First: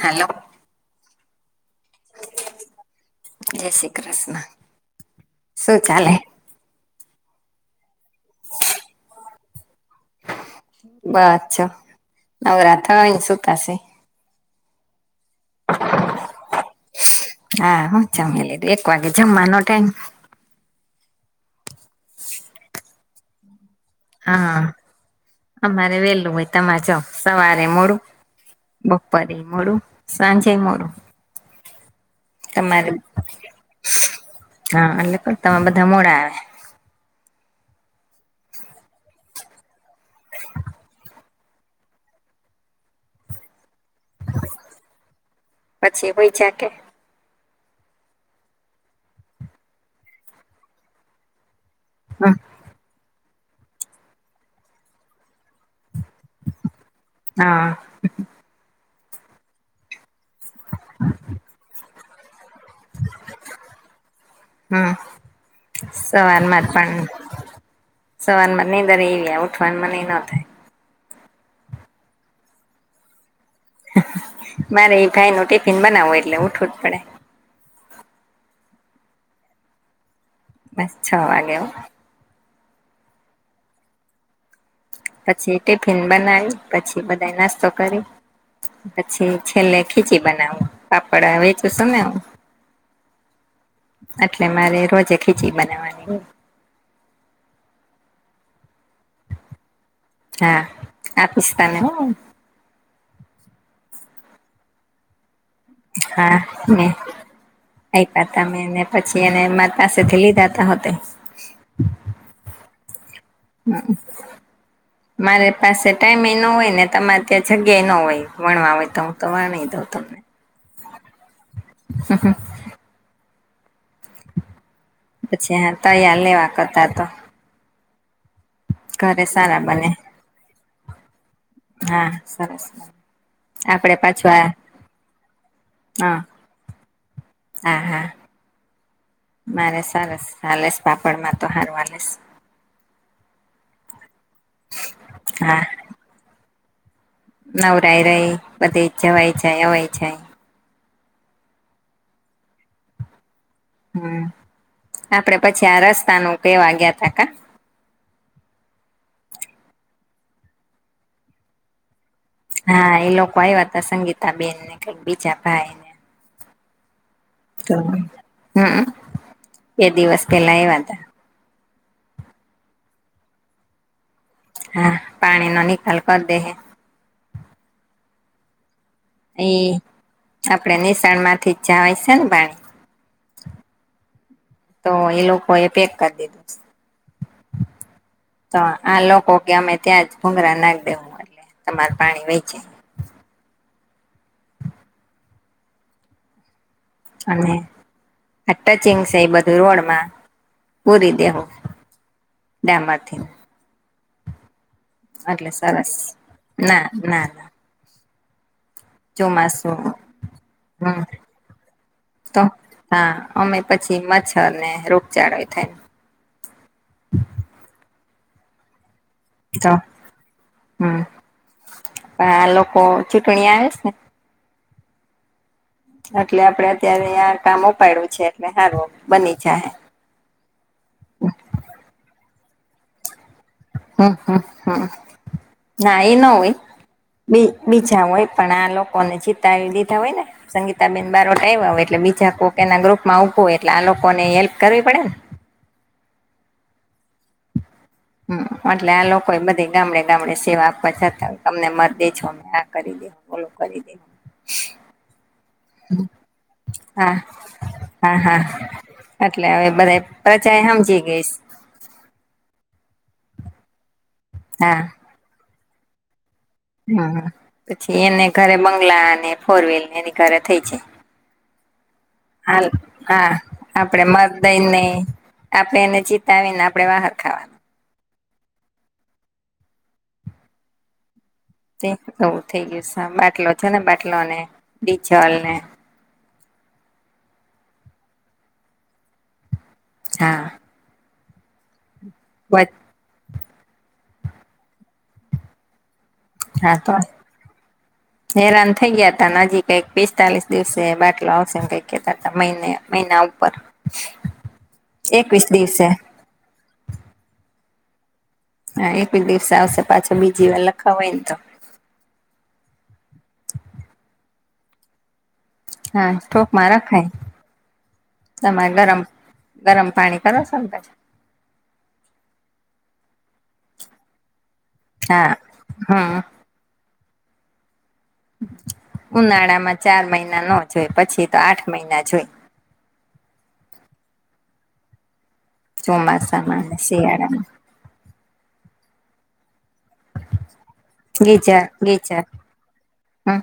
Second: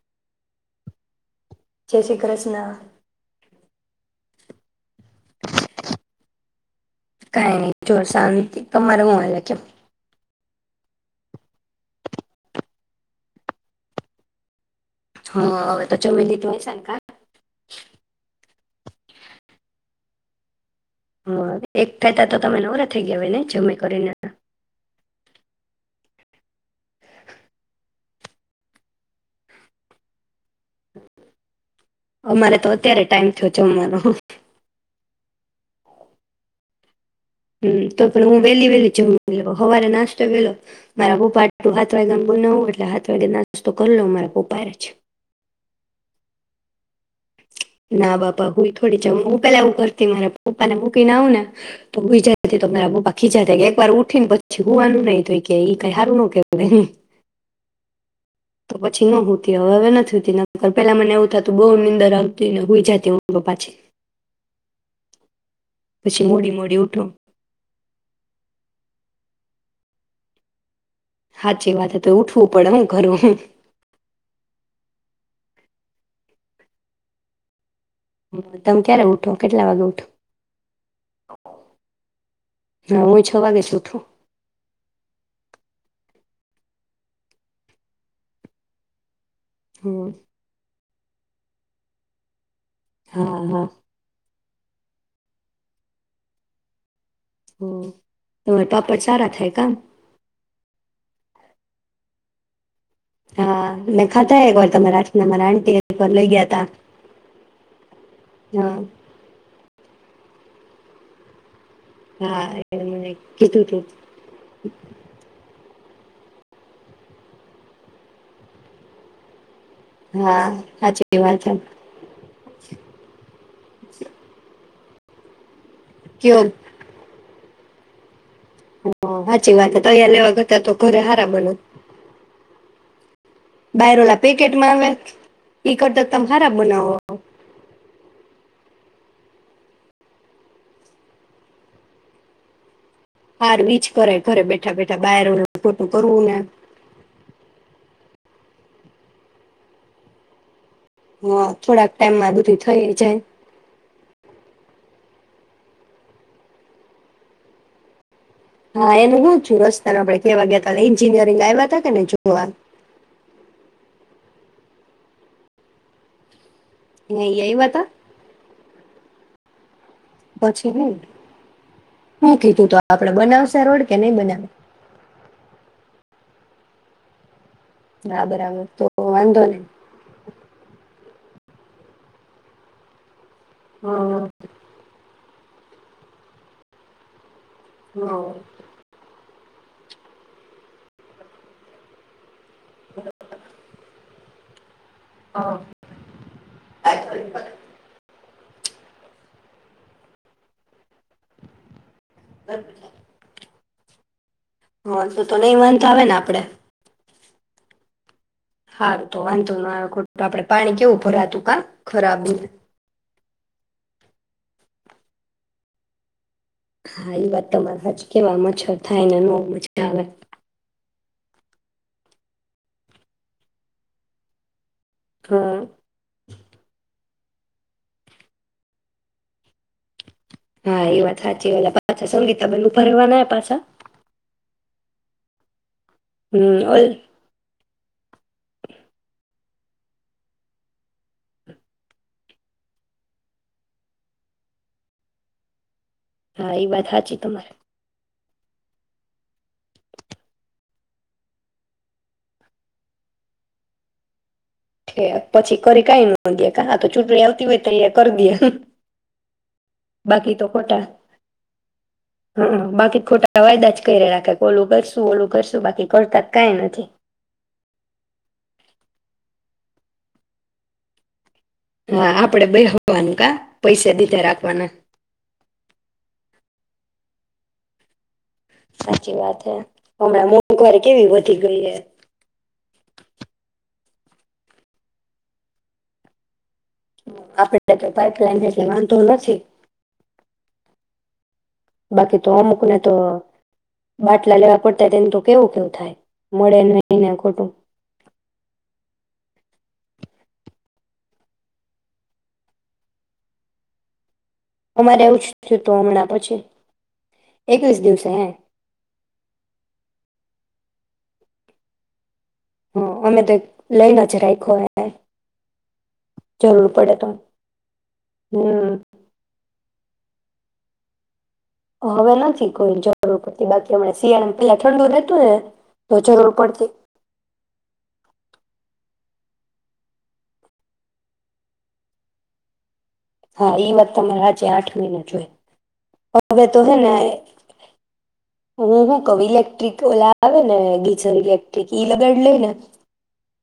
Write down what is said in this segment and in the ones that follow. Hello. જય શ્રી કૃષ્ણ. જય શી કૃષ્ણ. શું ચાલે? કાય નય જો સાંતિ. તમારે હૂ હાલે ક્યો? બ છો નવરા થઈ ન સુતા સે. હા, હવે તો જમી લીધું હયસે ન કા? હા હું જમી લીધું એક વાગે જમવાનો ટાઈમ. હમ્મ, એક થતા તો તમે નવરા થઈ ગયા હોય ને જમીન. હા. અમારે વેલું હોય તમારે જમ સવારે મોડું, બપોરેય મોડું, સાંજેય મોડું. અમારે તો તમારે અત્યારે ટાઈમ થયો જમવાનો. હા એટલે તમે બધા મોડા આવે. હમ્મ, તો પણ હું વહેલી વેલી-વેલી જમી લઉ હવારે નાસ્તો વેલો મારા બુપાટું હાથ વેગે બનાવું એટલે હાથ વાગે ના તો કરલો મારા પપ્પાને જ પછી ભઈ ચા કે ના બાપા હું થોડી જ હું પેલા એવું કરતી મારા પપ્પાને મૂકીને આવું ને તો બી હમ જાય [unintelligible] ખીજાતા એક વાર ઉઠી ને પછી હૂવાનું નઈ તો ઈ કે ઈ. કઈ હારું ન કેવું નહિં, હા તો હવે નથી હુ પેલા મને એવું થતું બહુ નીંદર આવતી ને હુઈ જાતી હું પાછી હમ્મ પછી મોડી સવારમાં જ મોડી પણ ઉઠો સવાર માં નીંદરય એવી ખાઈનર મને એ ન થાય. હાચી વાત તો ઉઠવું પડે હું કરવું. મારે એ ભાઈ નું ટિફિન બનાવવું એટલે ઉઠવું જ પડે. તમે ક્યારે ઉઠો કેટલા વાગે ઉઠો? બસ છ વાગે હો હા હું છ વાગે ઊઠું. પછી ટિફિન બનાવી પછી બધા નાસ્તો કરી છી છેલ્લે હમ ખીચી બનાવું. કપડા વચે [inaudible] હા હા. એટલે મારે રોજે ખીચી બનાવાની. હમ્મ તમારે પાપડ સારા થાય કા. હા આપીશ તને હા મેં ખાધા એક વાર તમારા હાથના [inaudible] લઈ હા ગયા તા મે [inaudible] તમેં હા પછી એને મા પાસેથી લીધા. જતા હોતે. હા એને કીધું તું. મારે પાસે ટાઈમે ન હોય ને તમારે ત્યાં જગ્યા ન હોય ભણવા હોય તો હું તો વાણી હા હાચી. કેવા છે. [unintelligible] [inaudible] પછી હા તળિયાર કયો લેવા કરતા તો. ઘરે હાચી સારા વાત તો બને તૈયાર લેવા કરતા તો ઘરે હારા બને. હા સરસ આપડે બાયરો રોલા પાછું આ પેકેટમાં આવે ઈ કરતા તો હા હારા બનાવો. હા હા મારે સરસ હાલેસ પાપડમાં તો હારવાલેસ. હાર વીચ કરે. ઘરે બેઠા બેઠા બાયરુલુ હા ખોટું કરવું ને. નવરાય રહી, બધી જવાય જાય અવાય જાય, હ થોડાક ટાઈમમાં બધી થઈ જાય. હમ્મ, આપડે પછી આ રસ્તાનું કેવા ગયા તા ક. હા એને છું રસ્તાને આપણે કેવા ગયા ત એન્જિનિયરિંગ આવ્યા હતા કે ને જોવા એ હા એ લોકો આવ્યા હતા સંગીત આ બેનને કઈક બીજા ભાઈને આવ્યા તા હમ્મ, કે દિવસ કંઈ પછી લાવ્યા હું તા, હું કીધું તો આપડે બનાવશે રોડી. હા, પાણીનો નિકાલ કર દે હે, હા, બરાબર તો, વાંધો એ નહી આપડે નેસ તાણમાંથી જવાય છે, ને પાણી. હા તો એ લોક હ, એ પેક કરી દેસ. ત આ લોકો ગમે ત્યાં જ ભુંંગરા નાખદે, એટલે તમાર પાણી વેચે એ લોક તા અ અને, આ ટચિંગ છે, એ બધું રોડમાં પૂરી દેહું ડેમમાંથી. હ, તું તો નહી વાંધો સરસ આવે ને આપડે. ના ના ના હા, તો વાંધો ન ચોમાસું ખોટું આપડે પાણી કેવું હમ ભરાતું ક તો ભરાબધૂ. હા અમે પછી મચ્છર ને રોગચાળો એ થાય. હા, એ વાત તમારા જ કેવામાં છ. થઈને નો મ છ તો આવે. હમ આ લોકો ચૂંટણી આવે છે. હા એટલે આપડે અત્યારે કામ ઉપાડું છે એટલે સારું બની જહે. હા, એ વાત સાચી [unintelligible] બનું ફરવાના પાછા. હમ હમ હમ ના એ ન હોય હમ ઓલ બી બીજા હોય પણ આ લોકોને જીતાવી દીધા હોય ને સંગીતાબેન બારોટ આવ્યા હોય એટલે બીજા કોક એના ગ્રુપમાં ઊભો હોય એટલે આ લોકોને હેલ્પ કરવી પડે ને. હા, એ વાત સાચી તમારે. હમ એટલે આ લોકો એ બધે ગામડે ગામડે સેવા આપવા જતાં તમને મત દે છો મે આ કરી દે ઓલું કરી દે. [unintelligible] પછી કરી કઈ ન દ આ તો હા ચૂંટણી આવતી હોય તો હા કરી હા દએ એટલે હવે બધા બાકી તો પ્રજા ખોટા સમજી ગઈશ હ બાકી ખોટા અવાદા જ [unintelligible] ઓલું હા કરશું ઓલું કસ તો બાકી કરતા. કાઈ નથી હમ, પછી એને ઘરે બંગલાને ફોર વ્હીલર ને કાર થઈ છે. હા આપડે હ બેહવાનું કા હા પૈસા આપડે દીધા મત દઈ રાખવાના ને આપે એને ચીતાવીને આપડે વાહન ખાવાનું. સાચી વાત હે, હમણાં મોંઘવારી કેવી વધી ગઈ હે થઈ ગયું સામના કે ઓછા ના બાટ અટલોને બીચવાલને. આપડ તો પાઈપલાઈન એટલે વાંધો નથી. હા. બાકી તો અમુક ને તો બાટલા લેવા પડતા તેનું તો કેવું કેવું થાય. મળે હા તો નહીં ને ખોટું હેરાન થઈ ગયા. નજીક કઈક પિસ્તાલીસ દિવસે બાટલો આવશે ને કઈક કેતા મહિને મહિના ઉપર. અમારે એવું જ એકવીસ થયું તો દિવસે હમણાં પછી, એકવીસ દિવસ. હે. હા એક દિવસ આવશે પાછો બીજી વાર લખાવયને તો. હ અમે તો લઈને જ રાયખો હે. હા જરૂર થોકમાં પડે તો રખાય, હમ તમારે ગરમ. ગરમ પાણી કરો છો ને પછી. હવે નથી કોઈ જરૂર પડતી બાકી હમણા શિયાળ પ ઠંડુ રહેેતું ને, હા તો હમ જરૂર પડતી. ઉનાળામાં ચાર મહિના ન જોય પછી તો આઠ મહિના જોય. હા ઈ વાત તમારે આજે આઠ મહિના જોઈ. ચોમાસામાં ને શિયાળામાં. હું હું કવિ ઇલેક્ટ્રિક ઓલા આવે ને ગીઝર ગીજર ઇલેક્ટ્રિક ઈ લગડ ગીજર લે ને. હમ.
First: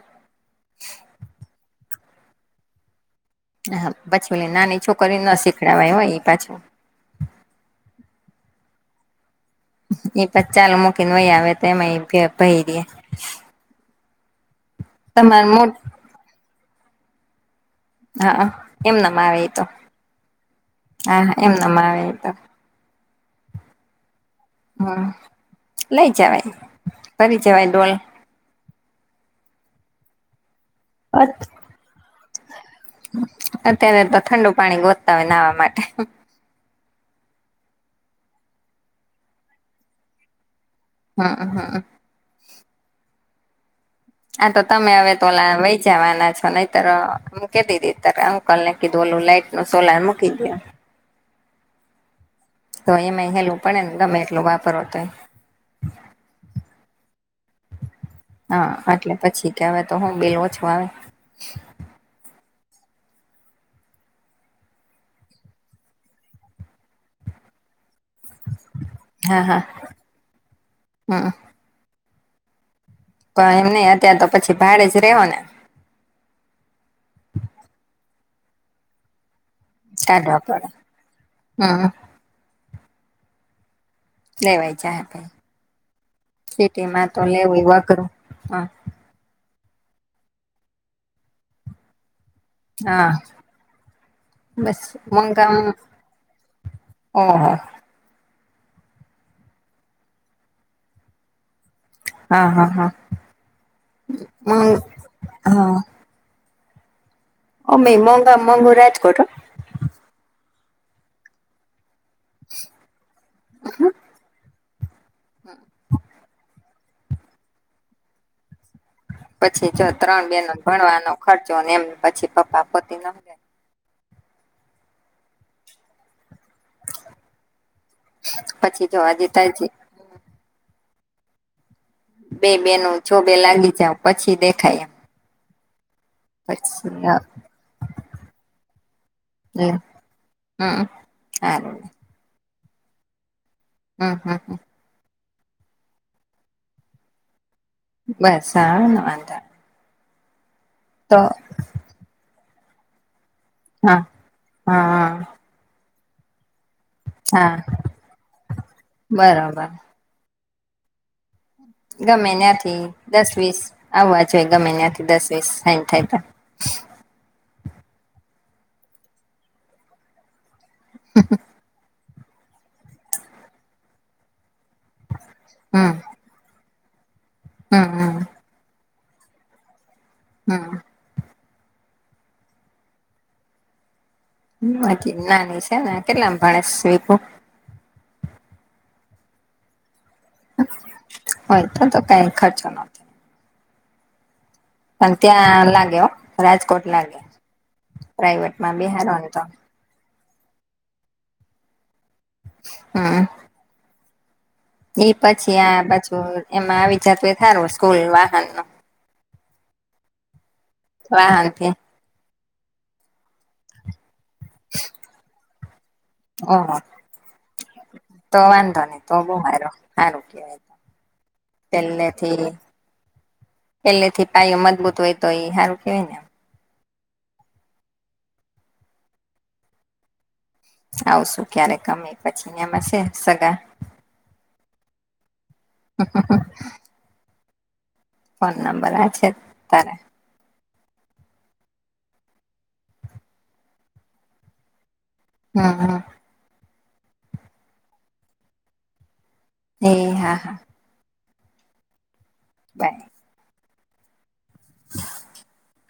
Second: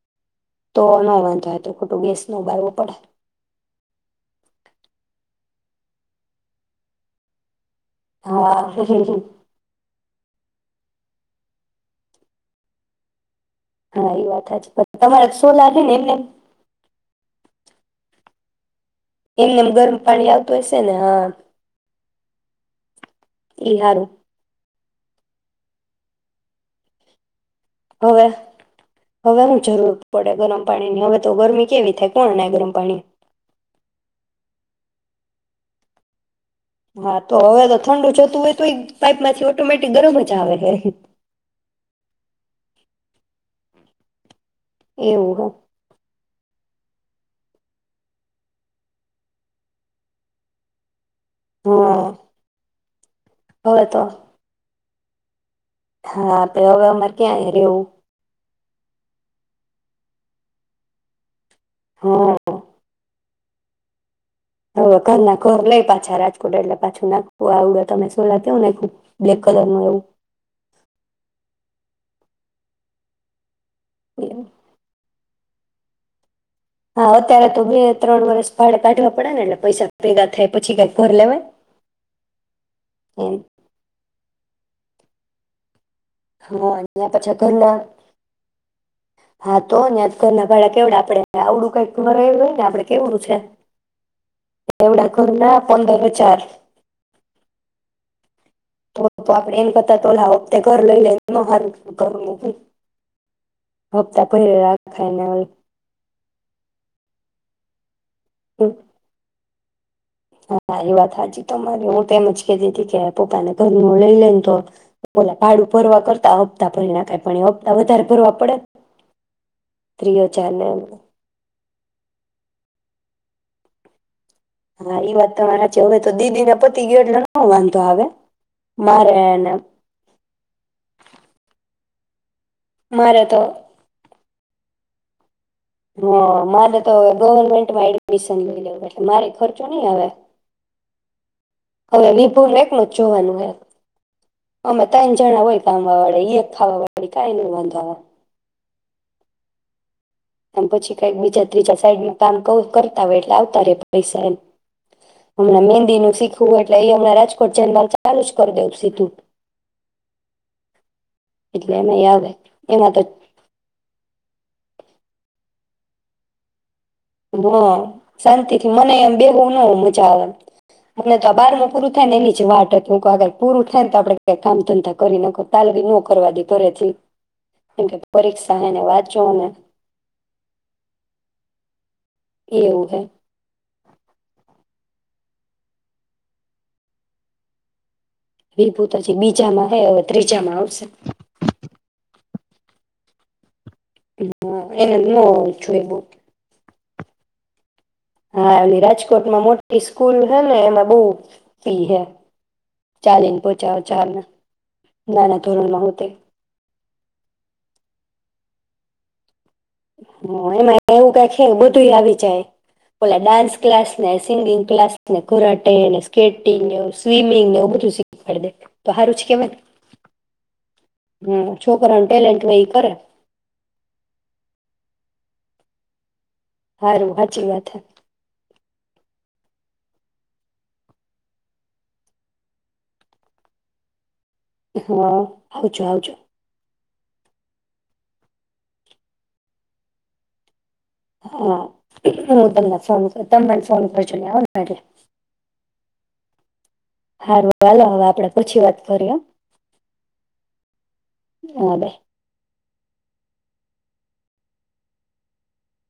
તો નો વાંધો આવે તો ગેસ નોધાવો ભાવવો પડે. હ પછ ઓલી નાની છોકરી ના શીખડવાય હોય એ પાછું. હા હું હું હું. એ પછ ચાલ મૂકીને વહી આવે તો એમાં હા એ વાત હાચી. પછ તમારે તમાર સો મોટ લાગે ને એમનેમ. હા અ. એમનામ આવે તો, એમનેમ ગરમ પાણી આવતું હશે ને હા એમનામ આવે તો. એ હારું. હમ, લઈ જવા ફરી હોવે, હોવે હ જરૂર પડે ગરમ પાણી ની હવે તો ગરમી કેવી થાય. કોણ નાય ગરમ. પાણી અત્યારે તો ઠંડુ પાણી ગો તમે નાવા માટે. હા તો હવે તો ઠંડુ જતું હોય તો એ પાઈપ માંથી ઓટોમેટિક ગરમ જ આવે હે. હઅ હઅ. આા તો તમે હવે તો એવું વહી જવાના છો નઈ ત મૂકી દીધી ત્યારે અંકલ ને કીધું ઓલું લાાઈટ નું સોલાર મૂકી દયો. હે હા તો એમાં હેલું પડેને હવે તો ગમે એટલું વાપર. તય. હા તો હવે અમારે ક્યાં રેવું. હા એટલે પછી કેવા તો હું બિલ ઓછું આવે. હ અ. હવે ઘરના ઘર લઈ પાછા રાજકોટ એટલે પાછું નાગ આવડે તમે છ તોલર તેવું નાયખું બ્લેક હા હા કલર ન એવું. કાય નહી અત્યારે તો એવું પછી ભાડે જ રવો ના. હા અત્યારે તો મેં ત્રણ વરષ ભાડે કાઢવા પડ્યા ને એટલે પૈસા પેદા કાઢવા થાય પડે પછી કાઈ ઘર લેવાય. હમ [unintelligible] લેવાય છે ભાઈ. હા સિટીમાં ત્યાં તો પાછા લેવું ઘરના અઘરું હ. હા તો ન્યાં તો ઘરના ભાડા કેવડા આપડે હે આવડું કઈક ઘરે તો આપડે હા કેવું છે બસ એવડા ઘર મોંઘા ના પંદર હજાર. ઓહો તો તો આપડે એમ કરતા તો ઓલા હપતે ઘર લઈ લઈ એ ન હારું. ઘરનું. હા હા હા હપ્તા ભયરે રાખાયને. અમેય ઓલું [unintelligible] રાજકોટ હો. હા એ વાત હાચી તમારી હું તો એમજ કેતીતી કે પોતાનું ઘરનું લઈ લઈને તો ઓલુ ભાડુ ભરવા કરતા હપ તા ભરી નખાય પણ એ હપ્તા વધારે ભરવા પડે. પછી જો ત્રી ત્રણ બેનો હજાર ને ભણવાનો ખર્ચો એમ પછી પપ્પા પોતી ન [unintelligible] [inaudible] હા ઈ વાત તો મારા છેવે તો દીદી ના [unintelligible] પતિ ગયો એટલે ન વાંધો આવે પછી જો હજી મારેને તજી [unintelligible] બે બે ન જો મારે બે તો લાગી જાાવ પછી [unintelligible] દેખાય એ હ મારે તો હવે ગવર્મેન્ટમાં એડમિશન લઈ લેવ એટલે મારી ખર્ચો નહી આવે. [unintelligible] હા હવે વિપુર ને એકલો જ જોવાનો હે. હમ હા હા હોયામવા વાે ખાવાી કઈ ન વાંધે [unintelligible] બસ આ વાંધા [unintelligible] મ પછી કઈક બીજા ત્રીજા સાઈડમાં કામ [unintelligible] કરતા વટ [unintelligible] હા પૈસા એ હા હમણાં મંદી ન [unintelligible] શીખું એ એટલે અહી હમણાં હા રાજકોટ જનલ ચાલુ જ કરી દઉવ સીધું [unintelligible] બરોબર એટલે એમાં આવે ગમે નથીથી એમાં તો દસ વીસ આવવાજ [unintelligible] ગ મહિના થી દસ વીસ સાન થાય ત [unintelligible] હ શાંતિ થી મને એમ બેગ ન મજા આવે [unintelligible] આપને દબાર મોકરું [unintelligible] ને એનીચ વાત હતું આગર પૂરું થાય તો આપડે [unintelligible] કામ ધંધા કરી નાખ તાલગી હમ ન કરવા દ કરે છે. કેમ હમ કે હમ પરીક્ષાને વાત [unintelligible] ચોને હમ એવું હૈ બાકી નાની છે ને કેટલામ ભણે સ્પું [unintelligible] વિભૂતજી બીજામાં હે [unintelligible] ત્રીજામાં આવશે [unintelligible] થ તો કંઈ ખર્ચો ન થાય. હ [inaudible] પણ ત્યાં લાગ્યો, રાજકોટ નાગ [inaudible] હા એ રાજકોટમાં મોટી સ્, ફુલ હે ને એમાં બવ પી હે. ચાલીને પચા હજારને. એ પછી આ પાછું એમાં આવી જાતુ ઇતુ થારું સ્કૂલ વાહનમાં. હા. હ એમાં એવું કાંઈક વાહન યે થી બધું આવી જાય. ઓલા ડાન્સ ક્લાસ નેશ સિંગિંગ ક્લાસને ખોરાટેને સ્કેટિંગ ઓહો સ્વિમિંગ ને એવું બધું તો શીખવાડ દે વાંધો તો નહી સારું જ બહુ કેવાય. સારો સારું કેવાય હું છોકરાવ ને ટેલેન્ટ પેલેથી હોય કરે. સૂતો હોય તોય સારું કે‌ નેમ. હારું સાચી વાત છે. આવશું ક્યારેક ગમે પછી નયા અમારે શેન સગા. હું આવજો આવજો. ફોન નંબર આ છે ને તારા? હું તમને ફોન તમે ફોન કરજો ન્યા આવો ત્યારે. હા હા. હારૂ તો હાલો હવે આપડે પછી વાત કરીએ. એ હા હા. બાઈ. બાઈ. [inaudible]